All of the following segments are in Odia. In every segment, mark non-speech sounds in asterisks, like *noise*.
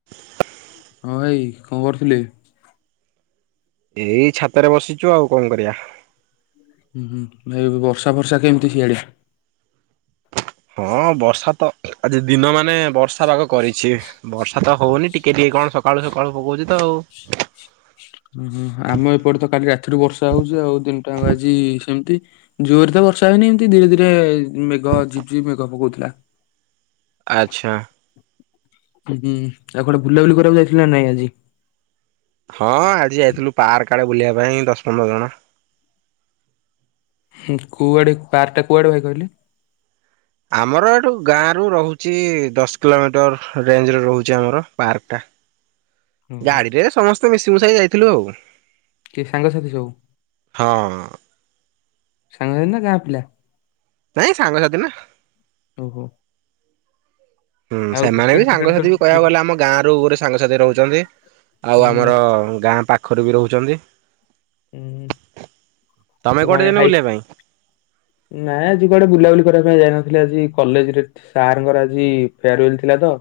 *inaudible* ହଁ ଭାଇ କଣ କରୁଥିଲେ? ଏଇ ଛାତରେ ବସିଛୁ ଆଉ କଣ କରିବା। ହୁଁ ଏବେ ବର୍ଷା ଫର୍ଷା କେମିତି ସିଆଡେ? ହଁ, ବର୍ଷା ତ ଆଜି ଦିନ, ମାନେ ବର୍ଷା ପାଗ କରିଛି, ବର୍ଷା ତ ହଉନି, ଟିକେ ଟିକେ କଣ ସକାଳୁ ସକାଳୁ ପକଉଛି ତ ଆଉ। ହଁ, ହଁ, ଆମ ଏପଟେ ତ କାଲି ରାତିରୁ ବର୍ଷା ହଉଛି, ଆଉ ଦିନଟା ଆଜି ସେମିତି। ଜୋରରେ ତ ବର୍ଷା ହଉନି, ଏମତି ଧୀରେ ଧୀରେ ମେଘ ଝିପଝିପି ମେଘ ପକଉଥିଲା। ଆଚ୍ଛା। ହୁଁ ଆଉ କଆଡେ ବୁଲାବୁଲି କରିବାକୁ ଯାଇଥିଲା ନା ନାଇଁ ଆଜି? ହଁ ଆଜି ଯାଇଥିଲୁ ପାର୍କ ଆଡେ ବୁଲିବା ପାଇଁ ଦଶ ପନ୍ଦର ଜଣ। କୁଆଡେ ପାରଟା କୁଆଡେ ଭାଇ କହିଲେ? ଆମର ଏଠୁ ଗାଁ ରୁ ରହୁଛି ଦଶ କିଲୋମିଟର ରେଞ୍ଜ ରେ ରହୁଛି ଆମର ପାର୍କ ଟା। ଓହୋ ଗାଡିରେ ସମସ୍ତେ ମିଶିମୁଶାଇ ଯାଇଥିଲୁ ଆଉ। କିଏ ସାଙ୍ଗସାଥି ସବୁ, ହଁ ସାଙ୍ଗସାଥି ନା ଗାଁ ପିଲା। ନାଇଁ ସାଙ୍ଗସାଥି ନା। ଓହୋ। ହୁଁ ଆଉ ସେମାନେ କ୍ରିକେଟ ବି ଫ୍ରିକେଟ ସାଙ୍ଗସାଥିୀ ବି ଖେଳୁ କହିବାକୁ ଗଲେ ଆମ ଗାଁ ରୁ ଗୋରେ ସାଙ୍ଗସାଥି ରହୁଛନ୍ତି। ଆଉ ହୁଁ ଆମର ଗାଁ ପାଖରୁ ବି ରହୁଛନ୍ତି। ହୁଁ। ତମେ ତ କୁଆଡେ କଣ ଏଇ ଯାଇନ ହାଇ ବୁଲିବା ପାଇଁ ନାଇଁ ଆଜି କୁଆଡେ ବୁଲାବୁଲି କରିବା ପାଇଁ ଯାଇନଥିଲି ଆଜି କଲେଜରେ ସାରଙ୍କର ଆଜି ଫେୟାରୱେଲ ଥିଲା ତ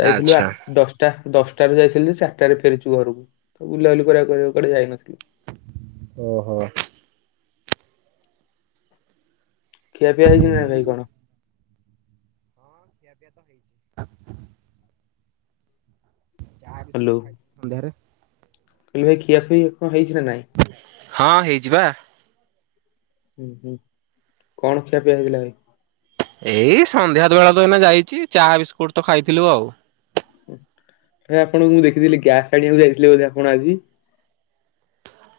ଯାଇଥିଲୁ ଆ ଆଚ୍ଛା ଦଶ ଟା ଦଶଟାରୁ ଯାଇଥିଲି ଯେ ଚାରିଟାରେ ଫେରିଛୁ ଘରକୁ ତ ବୁଲାବୁଲି କରିବା କରିବାହକୁ କୁଆ କଆଡେ ଯାଇନଥିଲୁ। ଓହୋ। ଖିଆ ପିଆ ହେଇଛି ନା ଭାଇ କଣ? ହେଛି ଚା ବିସ୍କୁଟ ହ୍ୟାଲୋ। ଖାଇଥିଲି ସନ୍ଧ୍ୟାରେ। କହିଲି ଖିଆ ପିଆ କଣ ହେଇଛି ନା ନାଇଁ? ହଁ ହେଇଚି ବା। ହୁଁ ହୁଁ କଣ ଖିଆ ପିଇଆ ହେଇଥିଲା ଭାଇ? ଏଇ ସନ୍ଧ୍ୟା ତ ବେଳତ ଏଇନା ଯାଇଛି ଚାହା ବିସ୍କୁଟୁ ତ ଖାଇଥିଲୁ ଆଉ। ହେ ଆପଣଙ୍କୁ ମୁଁ ଦେଖିଥିଲି ଗ୍ୟାସ୍ ଆଣିବାକୁ ଯାଇଥିଲେ ବା ଆପଣ ଆଜି।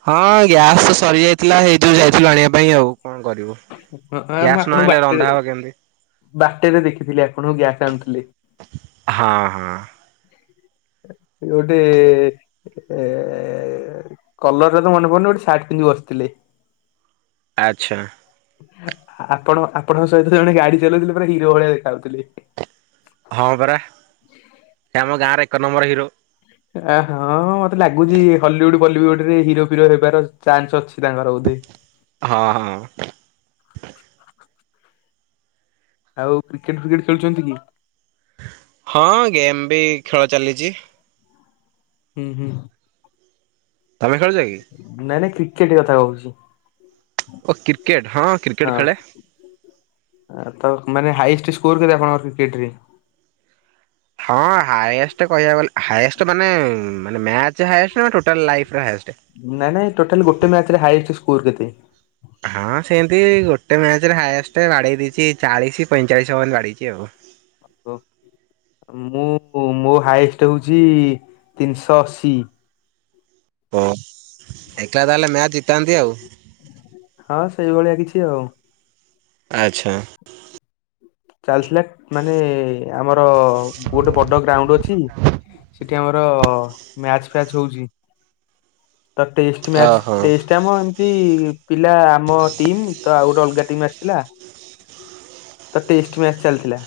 ହଁ ଗ୍ୟାସ ତ ସରି ଯାଇଥିଲା ହେଇ ଯୋଉ ଯାଇଥିଲୁ ଆଣିବା ପାଇଁ ଆଉ କଣ କରିବୁ। ହଁ ମୁଁ ଗ୍ୟାସ୍ ନ ଆପଣଙ୍କୁ ଆଇଁଲେ ବାଟରେ ରନ୍ଧା ହବ କେମିତି? ବାଟରେ ଦେଖିଥିଲି ଆପଣ ଗ୍ୟାସ୍ ଆଣୁଥିଲେ। ହଁ ହଁ। ଗୋଟେ ଏ କଲରରେ ତ ମନେ ପଡୁନି ଗୋଟେ ସାର୍ଟ ପିନ୍ଧି ବସିଥିଲେ। ଆଚ୍ଛା। ଆପଣ ଆପଣଙ୍କ ସହିତ ଜଣେ ଗାଡି ଚଲଉଥିଲେ ପୁରା ହିରୋ ଭଳିଆ ଦେଖା ଯାଉଥିଲେ। ହଁ ପରା ଆମ ଗାଁରେ ଏକ ନମ୍ବର ହିରୋ। ଆ ହଁ ମତେ ଲାଗୁଛି ହଲିଉଡ ବଲିଉଡ ରେ ହିରୋ ଫିରୋ ହେବାର ଚାନ୍ସ ଅଛି ତାଙ୍କର ବୋଧେ। ହଁ ହଁ। ଆଉ କ୍ରିକେଟ ଫ୍ରିକେଟ ଖେଳୁଛନ୍ତି କି? ହଁ ଗେମ୍ ବି ଖେଳ ଚାଲିଛି। ହୁଁ ହୁଁ। ତମେ ଖେଲୁଚ କି? ନାଇଁ ନାଇଁ କ୍ରିକେଟ କଥା କହୁଛି। ଓ କ୍ରିକେଟ ହଁ କ୍ରିକେଟ ହଁ ଖେଳେ। ତ ମାନେ ହାଇଷ୍ଟ ସ୍କୋର କେବେ ଆପଣଙ୍କ କ୍ରିକେଟ ରେ? ହଁ ହାଏଷ୍ଟ କହିବାକୁ ଗଲେ ହାଏଷ୍ଟ ମାନେ ମାନେ ମ୍ୟା ଚ ନା ଟୋଟାଲ ଲାଇଫି ର ହାଏଷ୍ଟ? ନାଇଁ ନାଇଁ ଟୋଟାଲି ଗୋଟେ ମ୍ୟାଚ ରେ ହାଷ୍ଟ ସ୍କୋର କେତେ? ହଁ ଶେନ୍ତି ଗୋଟେ ମ୍ୟାଚରେ ହାଏଷ୍ଟ ବାଡ଼େଇ ଦେଇଛି ଚାଳିଶ ପଇଁଚାଳିଶ ଓୱନ୍ ବାଡେଇଚି ଆଉ। ମୁଁ ମୋ ହାଇଷ୍ଟ ହଉଛି ତିନିଶହ ଅଶି। ହଁ ଏକଲା ତାହେଲେ ମ୍ୟାଚ ଜିତାନ୍ତି ଆଉ। ହଁ ସେଇଭଳିଆ କିଛି ଆଉ। ଆଚ୍ଛା। ଚାଲିଥିଲା ମାନେ ଆମର ଗୋଟେ ବଡ ଗ୍ରାଉଣ୍ଡ ଅଛି। ସେଠି ଆମର ମ୍ୟାଚ ଫ୍ୟାଚ ହଉଛି ତ ଟେଷ୍ଟ ମ୍ୟାଚ ଓହୋ ଟେ ସେଥି ଆମ ଏମିତି ପିଲା ଆମ ଟିମ୍ ତ ଆଉ ଗୋଟେ ଅଲଗା ଟିମ୍ ଆସିଥିଲା। ତ ଟିଷ୍ଟ ମ୍ୟାଚ୍ ଚାଲିଥିଲା।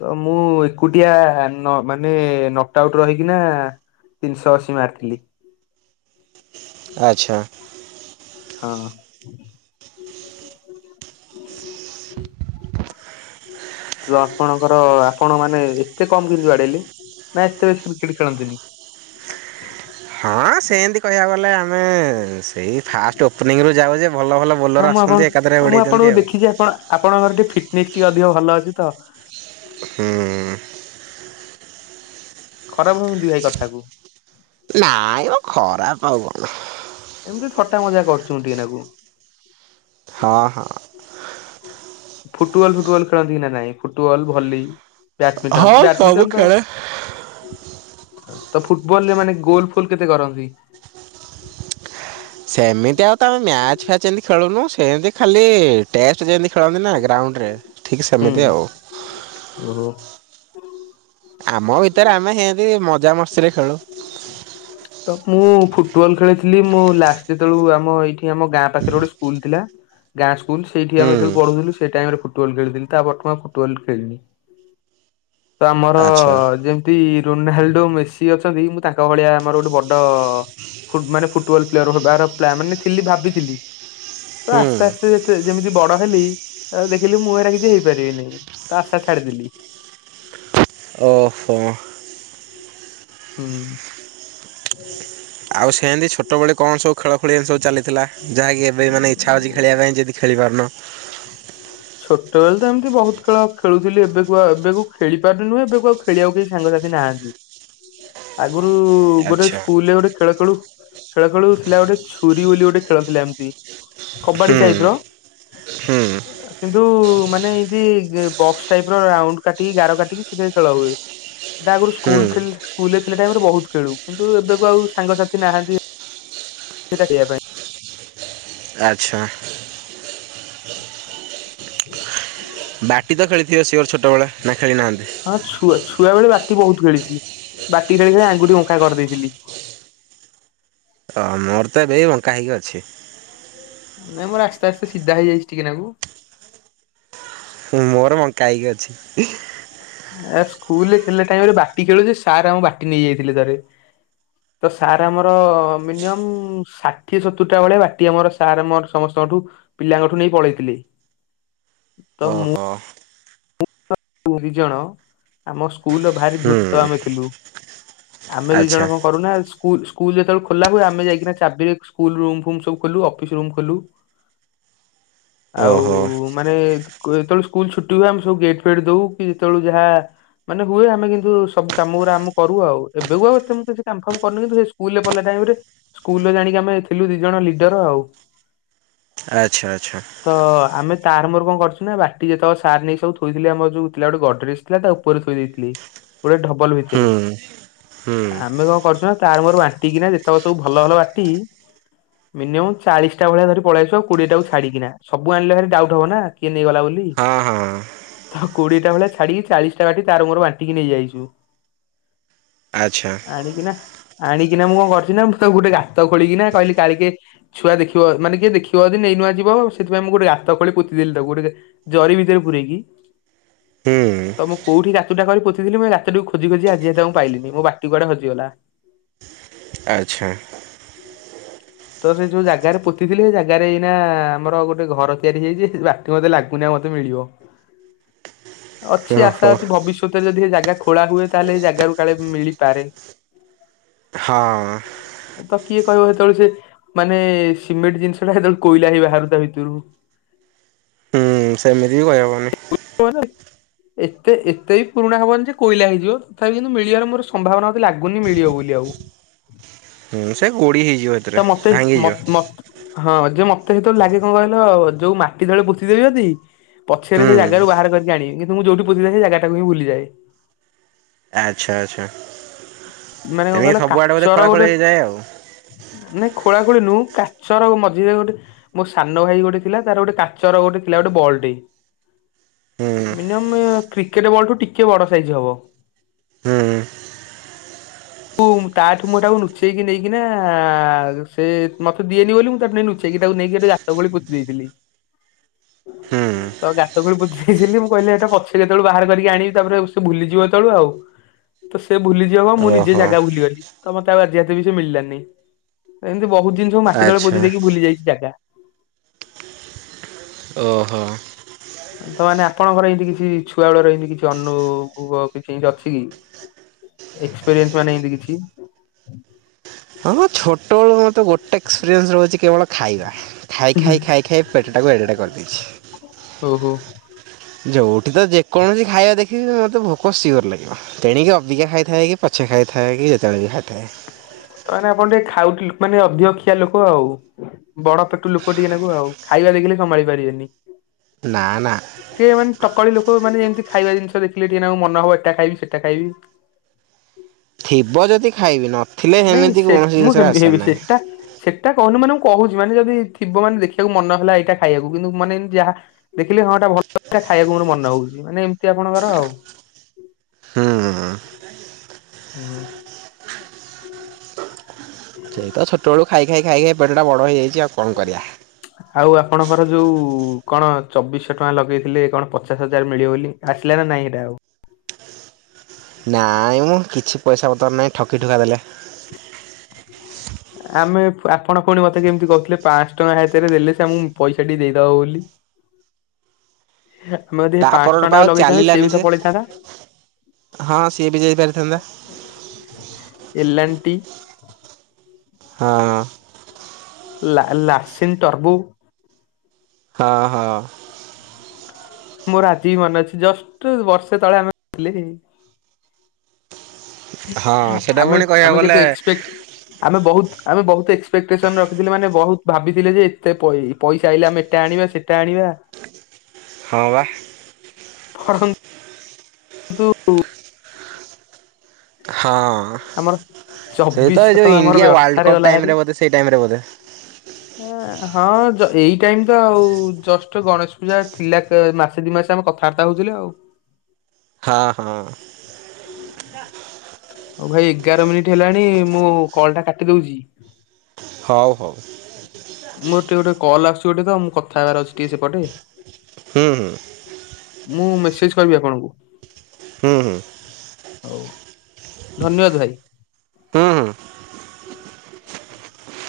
ତ ମୁଁ ଏକୁଟିଆ ନ ମାନେ ନାଟ ଆଉଟ୍ ରହିକିନା ତିନିଶହ ଅଶୀ ମାରିଥିଲି। ଆଚ୍ଛା। ହଁ। ତ ଆପଣଙ୍କର ଆପଣ ମାନେ ଏତେ କମ କିନ୍ତି ବାଡେଇଲେ? ନା ଏତେ ବେଶ କ୍ରିକେଟ ଖେଳନ୍ତିନି। ହଁ ସେମିତି କହିବାକୁ ଗଲେ ଆମେ ସେଇ ଫାଷ୍ଟ ଓପନିଂ ରୁ ଯାଉ ଯେ ଭଲ ଭଲ ହଁ ବୋଲର ମୁଁ ଆପଣ ଆସନ୍ତି ଏକାଧରେ ମୁଁ ଓଡେଇ ଆପଣଙ୍କୁ ଦନ୍ତି ଆଉ। ଦେଖିଛି ଆପଣ ଆପଣଙ୍କର ଟିକେ ଫିଟନେସ୍ ଟିକେ ଅଧିକ ଭଲ ଅଛି ତ ହୁଁ। ଖରାପ ଭାବୁଥିଲେ ଭାଇ କଥା କୁ ନାଇଁ ମ ଖରାପ ଆଉ କଣ? ଏମିତି ଥଟା ମଜା କରୁଚି ମୁ ଟିକିଏନାକୁ। ହଁ ହଁ। ଫୁଟବଲ୍ ଫୁଟବଲ୍ ଖେଳନ୍ତି କି ନା ନାଇଁ ଫୁଟବଲ ଭଲି ହଁ ବ୍ୟାଡମିଣ୍ଟନ ସବୁ ବ୍ୟାଡମିଣ୍ଟନ ତ ଖେଳେ। ତ ଫୁଟବଲ ରେ ମାନେ ଗୋଲ ଫୋଲ କେତେ କରନ୍ତି? ସେମିତି ଆଉ ତମେ ମ୍ୟାଚ ଫ୍ୟାଚ ଏମିତି ଖେଳନୁ ସେନ୍ତି ଖାଲି ଟେଷ୍ଟ ଯେମିତି ଖେଳନ୍ତି ନା ଗ୍ରାଉଣ୍ଡରେ ଠିକ୍ ହୁଁ ସେମିତି ଆଉ। ଓହୋ। ଆମ ଭିତରେ ଆମେ ସେତି ମଜା ମସ୍ତିରେ ଖେଳୁ। ତ ମୁଁ ଫୁଟବଲ ଖେଳିଥିଲି ମୁଁ ଲାଷ୍ଟ ଯେତେବେଳୁ ଆମ ଏଇଠି ଆମ ଗାଁ ପାଖରେ ଗୋଟେ ସ୍କୁଲ ଥିଲା ଗାଁ ସ୍କୁଲ ସେଇଠି ଆମେ ହୁଁ ଯେତେଳେ ପଢୁ ଥିଲୁ ସେଇ ଟାଇମ ଫୁଟବଲ ଖେଳଥିଲି ତାପର ଠୁ ଆଉ ଫୁଟବଲ ଖେଳିନି। ତ ଆମର ଆଚ୍ଛା ଯେମିତି ରୋନାଲଡୋ ମେସି ଅଛନ୍ତି ମୁଁ ତାଙ୍କ ଭଳିଆ ଆମର ଗୋଟେ ବଡ ଫୁଟ୍ ମାନେ ଫୁଟବଲ ପ୍ଲେୟରାର ଥିବାର ମାନେ ଥିଲି ଭାବିଥିଲି। ତ ହୁଁ ଆସ୍ତେ ଆସ୍ତେ ଯେ ଯେମିତି ବଡ ହେଲି ତାପରେ ଦେଖିଲି ମୁଁ ଏରା କିଛି ହେଇପାରିବି ନାହିଁ ତ ଆଶା ଛାଡିଦେଲି। ଓଫହ୍। ହୁଁ। ଆଉ ସେନ୍ତି ଛୋଟବେଳେ କଣ ସବୁ ଖେଳ ଖଳି ଏମି ସବୁ ଚାଲିଥିଲା ଯାହାକି ଏବେ ମାନ ଇଛା ଅଛି ଖେଳ ପାଇଁ ଯଦି ଖେଳିପାରୁନ। ଛୋଟବେଳେ ତ ଏମିତି ବହୁତ ଖେଳ ଖେଳୁଥିଲି ଏବେକୁ ଆଉ ଏବେକୁ ଖେଳିପାରୁ ନି ନୁହେଁ ଏବେ ଆଉ ଖେଳକୁ କେହି ସାଙ୍ଗସାଥି ନାହାନ୍ତି। ଆଗରୁ ଗୋଟେ ଆଚ୍ଛା ସ୍କୁଲରେ ଗୋଟେ ଖେଳ ଖେଳୁ ଖେଳ ଖେଳ ଥିଲା ଗୋଟେ ଛୁରୀ ବୋଲି ଗୋଟେ ଖେଳ ଥିଲା ଏମିତି କବାଡି ହୁଁ ଟାଇପ ର ହୁଁ। କିନ୍ତୁ ମାନେ ଇନ୍ତୀ ବକ୍ସ ଟାଇପ ର ରାଉଣ୍ଡ କାଟିକି ଗାର କାଟିକି ସେଥିରେ ଖେଳ ହୁଏ। ତା ଆଗରୁ ସ୍କୁଲ ହୁଁ ଖେଲ୍ ସ୍କୁଲ ଥିଲା ଟାଇମ ରେ ବହୁତ ଖେଳୁ କିନ୍ତୁ ଏବେ କୁ ଆଉ ସାଙ୍ଗସାଥି ନାହାନ୍ତି। ସେଟାହିବା ପାଇଁ ଆଚ୍ଛା। ହ। ବାଟି ତ ଖେଳିଥିବେ ସିଓର ଛୋଟବେଳେ ନା ଖେଳି ନାହାନ୍ତି? ହଁ ଛୁଆ ଛୁଆବେଳେ ବାଟି ବହୁତ ଖେଳିଥିଲି ବାଟି ଖେଳି ଖେଲି ଆଙ୍ଗୁଠ ବଙ୍କା କରିଦେଇଥିଲି। ଅ ମୋର ତ ଏବେ ବଙ୍କା ହେଇକି ଅଛି। ନାଇଁ ମୋର ଆସ୍ତେ ଆସ୍ତେ ସିଧା ହେଇଯାଇଛି ଟିକେନାକୁ। ମୋର ବଙ୍କା ହୋଇକି ଅଛି। ସ୍କୁଲରେ ଥିଲା ଟାଇମ୍ ରେ ବାଟି ଖେଳୁ ଯେ ସାର୍ ଆମର ବାଟି ନେଇ ଯାଇଥିଲେ ଥରେ। ତ ସାର୍ ଆମର ମିନିମମ୍ ଷାଠିଏ ସତୁୁରଟା ବେଳେ ବାଟି ଆମର ସାର୍ ଆମର ସମସ୍ତଙ୍କଠୁ ପିଲାଙ୍କଠୁ ନେଇ ପଳେଇଥିଲେ। ତ ମୁଁ ଓହୋ ମୁଁ ଦି ଜଣ ଆମ ସ୍କୁଲ ର ଭାରି ଧୃତ ହୁଁ ଆମେ ଥିଲୁ। ଆମେ ଦି ଆଚ୍ଛା ଜଣ କଣ କରୁନା ସ୍ ସ୍କୁଲ ଯେତେବେଳେ ଖୋଲା ହୁଏ ଆମେ ଯାଇକନା ଚାବିରେ ସ୍କୁଲ୍ ରୁମ୍ ଫୁମ୍ ଖୋଲୁ ଅଫିସ୍ ରୁମ୍ ଖୋଲୁ। ଆଉ ଓହୋ ମାନେ ଯେତେବେଳେ ସ୍କୁଲ ଛୁଟି ହୁଏ ଆମେ ସବୁ ଗେଟ ଫେଡି ଦଉ କି ଯେତେବେଳଳେ ଯାହା ମାନେ ହୁଏ ଆମେ କିନ୍ତୁ ସବୁ କାମ ଗୁରା ଆମେ କରୁ ଆଉ ଏବେ କୁ ଆଉ ମୁଁ କିଛି କନଫର୍ମ କରନି କିନ୍ତୁ ସ୍କୁଲ ପଢିଲା ଟାଇମ୍ ରେ ସ୍କୁଲ ଜାଣିକି ଆମେ ଥିଲୁ ଦି ଜଣ ଲିଡର ଆଉ। ଆଚ୍ଛା ଆଚ୍ଛା! ତ ଆମେ ତାର ମୋର କଣ କରଛୁ ନା ବାଟି ଯେତେବେଳେ ସାର ନେଇ ଥେ ଥୋଇଥିଲି ଆମର ଯୋଉ ଥିଲା ଗୋଟେ ଗଡରେଜ ଥିଲା ତା ଉପରେ ଥୋଇ ଦେଇେଇଥିଲି ଗୋଟେ ଡବଲ ହୁଁ ଭିତରେ। ହୁଁ ଆମେ କଣ କରିଛୁ ନା ତାର ମୋର ବାଣ୍ଟିକି ଯେତେବେଳେ ସବୁ ଭଲ ଭଲ ବାଟି ମିନିମମ୍ ଚାଳିଶଟା ଭଳିଆ ଧରି ପଳେଇ ଆଉଛୁ କୋଡିଏ ଟାକୁ ଛାଡିକିନା ସବୁ ଆଣିଲେ ଭାରି ଡାଉଟ ହବ ନା କିଏ ନେଇଗଲା ବୋଲି। ହଁ ହଁ ଆଉ କୋଡିଟା ଭଳିଆ ଛାଡିକି ଚାଳିଶ ବାଟି ତାର ମେର ବାଣ୍ଟିକି ନେଇ ଯାଇଛୁ। ଆଚ୍ଛା! ଆଣିକିନା ଆଣିକିନା ମୁଁ କଣ କରିଛି ନା ମୁଁ ତ ଗୋଟେ ଗାତ ଖୋଳିକିନା କହିଲି କି କାଳେ କିଏ ଛୁଆ ଦେଖିବ ମାନେ କିଏ ଦେଖିବ ଯଦି ନେଇ ନୂଆ ଯିବ ସେଥିପାଇଁ ମୁଁ ଗୋଟେ ଗାତ ଖୋଳି ପୋତିଦେଲି ତାକୁ ଜରି ଭିତରେ ପୁରେଇ କିି? ହୁଁ ତ ମୁଁ କଉଠି ଗାତଟା କରି ପୋତିଥିଲି ମୁଁ ରାତି ଖୋଜି ଖୋଜି ଆଜି ତାଙ୍କୁ ପାଇଲିି ମୋ ବାଟି କୁଆଡେ ହଜିଗଲା। ଆଚ୍ଛା। ତ ସେ ଯୋଉ ଜାଗାରେ ପୋତିଥିଲେ ସେ ଜାଗାରେ ଏଇନା ଆମର ଗୋଟେ ଘର ତିଆରି ହେଇଛି ବା ମତେ ଲାଗୁନି ମତେ ମିଳିବ ଅଛି ଆଶା ଓହୋ ଅଛି ଭବିଷ୍ୟତ ଯଦି ଜାଗା ଖୋଳା ହୁଏ ତାହେଲେ ସେଇ ଜାଗାରେ କାଳେ ମିଳିପାରେ। ହଁ। ତ କିଏ କହିବ ସେତେବେଳେ ସେ ମାନେ ସିମେଣ୍ଟ ଜିନିଷଟା ସେତେବେଳେ କୋଇଲା ହେଇ ବାହାରୁ ତା ଭିତରୁ ହୁଁ ସେମିତି ବି କହି ହେବନି। କ *unintelligible* ଏତେ ଏତେ ବି ପୁରୁଣା ହବନି ଯେ କୋଇଲା ହେଇଯିବ ତଥାପି କିନ୍ତୁ ମିଳିବାର ମୋର ସମ୍ଭାବନା ଲାଗୁନି ମିଳିବ ବୋଲି ଆଉ ହୁଁ ସେ ଗୋଡି ହେଇଯିବ। ଏଥିରେ ତା ମତେ ମ ଭାଙ୍ଗିଯିବ ମତ ହଁ ଯେ ମତେ ସେତେବେଳେ ଲାଗେ କଣ କହିଲ ଯୋଉ ମାଟି ତଳେ ପୋତି ଦେବି ପଛରେ ସେ ହୁଁ ଜାଗାରୁ ବାହାର କରିକି ଆଣିବି କିନ୍ତୁ ମୁଁ ଯଉଠି ପୋତେ ସେ ଜାଗାକୁ ଭୁଲିଯାଏ। ଆଚ୍ଛା ଆଚ୍ଛା ମାନେ କଣ ତମକ କହିଲ ସବୁଆଡ଼େ ବୋଧେ କାଚର ଗୋଟେ ଖୋଳାଖୋଳି ହେଇଯାଏ ଆଉ। ନାଇଁ ଖୋଳାଖୋଳି ନୁହେଁ କାଚର ମଝିରେ ଗୋଟେ ମୋ ସାନ ଭାଇ ଗୋଟେ ଥିଲା ତାର ଗୋଟେ କାଚର ଗୋଟେ ଥିଲା ଗୋଟେ ବଲ୍ ଟେ ହୁଁ ମିନିମମ୍ କ୍ରିକେଟ୍ ବଲ୍ ଠୁ ଟିକେଏ ବଡ଼ ସାଇଜ୍ ହବ। ହୁଁ ତାଠୁ ମୁଁ ଟାକୁ ନୁଚେଇକି ନେଇକିନା ସେ ମତେ ଦିଏନି ବୋଲି ମୁଁ ତାଠୁ ନେଇ ନୁଚେ ନେକି ତାକୁ ନେଇକି ଗାତ ଖୋଳି ପୋତି ଦେଇଥିଲି। ହୁଁ ତ ଗାତ ଖୋଳି ପୋତିଦେଇଥିଲି ମୁଁ କହିଲି ଏଇଟା ପଛରେ କେତେବେଳୁ ବାହାର କରିକି ଆଣି ତାପରେ ସେ ଭୁଲିଯିବ ଆଉ। ତ ସେ ବୁଲିଯିବ କଅଁ ମୁଁ ନି ଯେ ଓହୋ ଜାଗା ଭୁଲିଗଲି ତ ମତେ ଆଉ ଆଜି ଜାଗା ବି ସେ ମିଳିଲାନି ଏମିତି ବହୁତ ଜିନିଷକୁ ମାଟି ତଳେ ଆଚ୍ଛା ପୋତି ଦେଇକି ଭୁଲି ଯାଇଛି ଜାଗା। ଓହୋ। ତ ମାନେ ଆପଣଙ୍କର ଏମତି କିଛି ଛୁଆ ବେଳର ଏମିତି କିଛି ଅନୁଭୋଗ କିଛି ଏମତି ଅଛି କି? ଏକ୍ସପିରିଏନ୍ସ ଏମତି କିଛି ହଁ ହଁ ଛୋଟବେଳୁ ମୋତେ ଗୋଟେ ଏକ୍ସପିରିଏନ୍ସ ରହୁଛି କେବଳ ଖାଇବା ଖାଇ ଖାଇ ଖାଇ ଖାଇ ପେଟଟାକୁ ଏଡ଼ଟା କରିଦେଇଛି। ଓ ହୋ। ଯୋଉଠି ତ ଯେକୌଣସି ଖାଇବା ଦେଖିବି ମୋତେ ଭୋକ ସିଅର ଲାଗିବ। ତେଣିକି ଅବିକା ଖାଇଥାଏ କି ପଛେ ଖାଇଥାଏ କି ଯେତେବେଳେ ବି ଖାଇଥାଏ। ମାନେ ଆପଣ ଟିକେ ଖାଉଟି ମାନେ ଅଧିକ ଖିଆ ଲୋକ ଆଉ। ବଡ ପେଟୁ ଲୋକ ଟିକେ ନାକୁ ଆଉ ଖାଇବା ଦେଖିଲେ ସମ୍ଭାଳି ପାରିବେନି। ନା ନା। ଟିକେ ମାନେ ତକଳି ଲୋକା ମାନେ ଯେମିତି ଖାଇବା ଜିନିଷ ଦେଖିଲେ ଟିକେନକ ମନ ହବ ଏଇଟା ଖାଇବି ସେଇଟା ଖାଇବି। ଥିବ ଯଦି ଖାଇବି ନଥିଲେ ହେମିତି କୌଣସି ଜିନିଷରେ ଆଶା ନାହିଁ। ସେଇଟା କହୁନି ମାନେ ମୁଁ କହୁଛି ମାନେ ଯଦି ଥିବ ମାନେ ଦେଖିବାକୁ ମନ ହେଲା ଏଇଟା ଖାଇବାକୁ କିନ୍ତୁ ମାନେ ଯାହା ଦେଖିଲି ହଁ ଏଇଟା ଭଲ ଖାଇବାକୁ ମୋର ମନ ହଉଛି ମାନେ ଏମିତି ଆପଣଙ୍କର ଆଉ। ହୁଁ ହୁଁ। ସେଇ ତ ଛୋଟବେଳୁ ଖାଇ ଖାଇ ଖାଇ ଖାଇ ପେଟଟା ବଡ ହେଇଯାଇଛି ଆଉ କଣ କରିଆ। ଆଉ ଆପଣଙ୍କର ଯୋଉ କଣ ଚବିଶଶହ ଟଙ୍କା ଲଗେଇଥିଲେ କଣ ପଚାଶ ହଜାର ମିଳିବ ବୋଲି? ଆସିଲ ନା ନାଇଁ ହେଇଟା ଆଉ। ନାଇଁ ମ କିଛି ପଇସା ପତ୍ର ନାହିଁ ଠକି ଠୁକା ଦେଲେ। *unintelligible* ଆମେ ଆପଣ ପୁଣି ମତେ କେମିତି କହୁଥିଲେ ପାଞ୍ଚଶହ ଟଙ୍କା ହାତରେ ଦେଲେ ସେ ଆମକୁ ପଇସା ଟିକେ ଦେଇଦବ ବୋଲି। ଆମେ ଯଦି ହେଇ ତା ପାଞ୍ଚଶହ ପରଠୁ ଟଙ୍କ ପା ଟା ଆଉ ବି ଲଗେଇଥାନ୍ତେ ସିଏ ଚାଲିଲାନି ବି ତ ସେ। ପଳେଇଥାନ୍ତା। ହଁ ସିଏ ବି ଯାଇପାରିଥାନ୍ତା। ଏଲନାଣ୍ଟି। ହଁ। ଲା ଲାସିନ ତର୍ବୁ ହଁ ହଁ। ମୋର ଆଜି ବି ମନେ ଅଛି ଜଷ୍ଟ ବର୍ଷେ ତଳେ ଆମେ ଥିଲେ। ହଁ ସେଇଟା ଆମେ ପୁଣି କହିବାକୁ ଆମେ ଗଲେ କେତେ ଏକ୍ସପେକ୍ଟ ଆମେ ବହୁତ ଆମେ ବହୁତ ଏକ୍ସପେକ୍ଟେସନ ରଖିଥିଲେ ମାନେ ବହୁତ ଭାବିଥିଲେ ଯେ ଏତେ ପଇ ପଇସା ଆଇଲା ଆମେ ଏଇଟା ଆଣିବା ସେଇଟା ଆଣିବା। ହଁ ବା। ବରଂ। କିନ୍ତୁ *unintelligible* ହଁ ଆମର ସେଇ ତ ଚବିଶଶହ ଏ ଜୋଉ ଟଙ୍କା ଆମର ଇଣ୍ଡିଆ ୱାର୍ଲଡ ବ୍ୟର୍ଥରେ କପ୍ ଗଲା ହାରି। ଟାଇମରେ ବୋଧେ ସେଇ ଟାଇମ ରେ ବୋଧେ? *unintelligible* ହଁ ଯ ଏଇ ଟାଇମ୍ ତ ଆଉ ଜଷ୍ଟ ଗଣେଶ ପୂଜା ଥିଲା କେ ମାସେ ଦି ମାସେ ଆମେ କଥା ବାର୍ତ୍ତା ହଉଥିଲେ ଆଉ। ହା ହଁ। ହଉ ଭାଇ ଏଗାର ମିନିଟି ହେଲାଣି ମୁଁ କଲ ଟା କାଟି ଦଉଚି? ହଉ ହଉ। ମୋର ଟିକେ ଗୋଟେ କଲ ଆସୁଚି ଗୋଟେ ତ ମୁଁ କଥା ହେବାର ଅଛି ଟିକେ ସେପଟେ। ହୁଁ ହୁଁ। ମୁଁ ମେସେଜ କରିବି ଆପଣଙ୍କୁ। ହୁଁ ହୁଁ। ହଉ ଧନ୍ୟବାଦ ଭାଇ। ହୁଁ ହୁଁ।